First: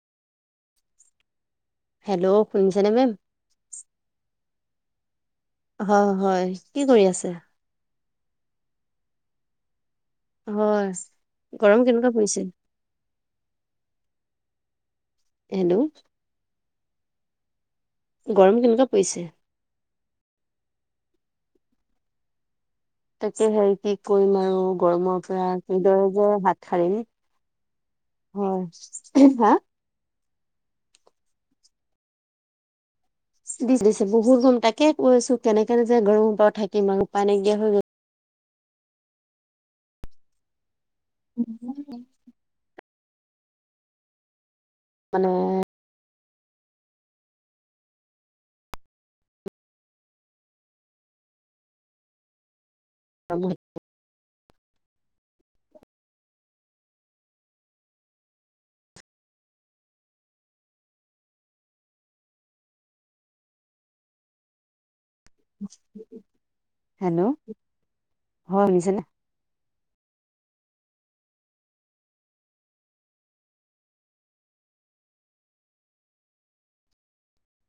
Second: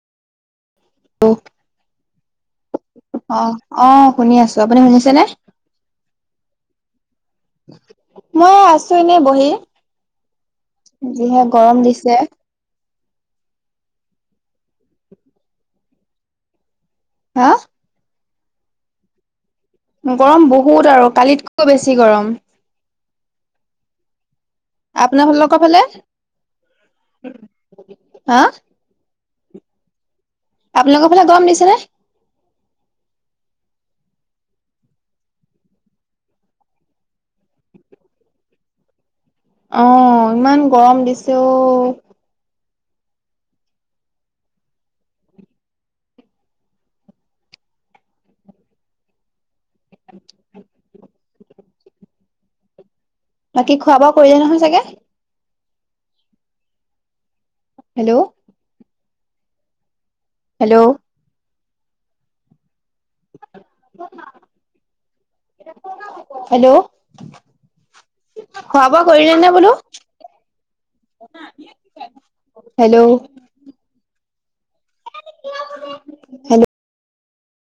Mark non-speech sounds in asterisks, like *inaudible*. অহ hello শুনিছেনে ma'am? অহ শুনি আছো, আপুনি শুনিছেনে? অ হয়, কি কৰি আছে? মই আছো এনে বহি। হয়। যিহে গৰম কেনেকুৱা দিছে। পৰিছে? হেল্ল' হা' গৰম কেনেকুৱা পৰিছে? গৰম বহুত আৰু কালিতকৈ বেছি গৰম। তাকে হেৰি কি কৰিম আৰু গৰমৰ পৰা আপোনালোকৰ কি ফালে দৰে যে হাত সাৰিম, হা হয় হা' আপোনালোকৰ ফালে গৰম দিছেনে? দিছে বহুত গৰম তাকে কৈছো, কেনেকেনো যে গৰম পাও থাকিম আৰু উপায় নাইকিয়া হৈ গ'ল। অহ' ইমান গৰম দিছে অ' মানে ও *unintelligible* বাকী খোৱা বোৱা কৰিলে নহয় চাগে? হেল্ল' হেল্ল' *unintelligible* হেল্ল' হয় খোৱা শুনিছেনে? বোৱা কৰিলে নে বোলো হেল্ল' হেল্ল'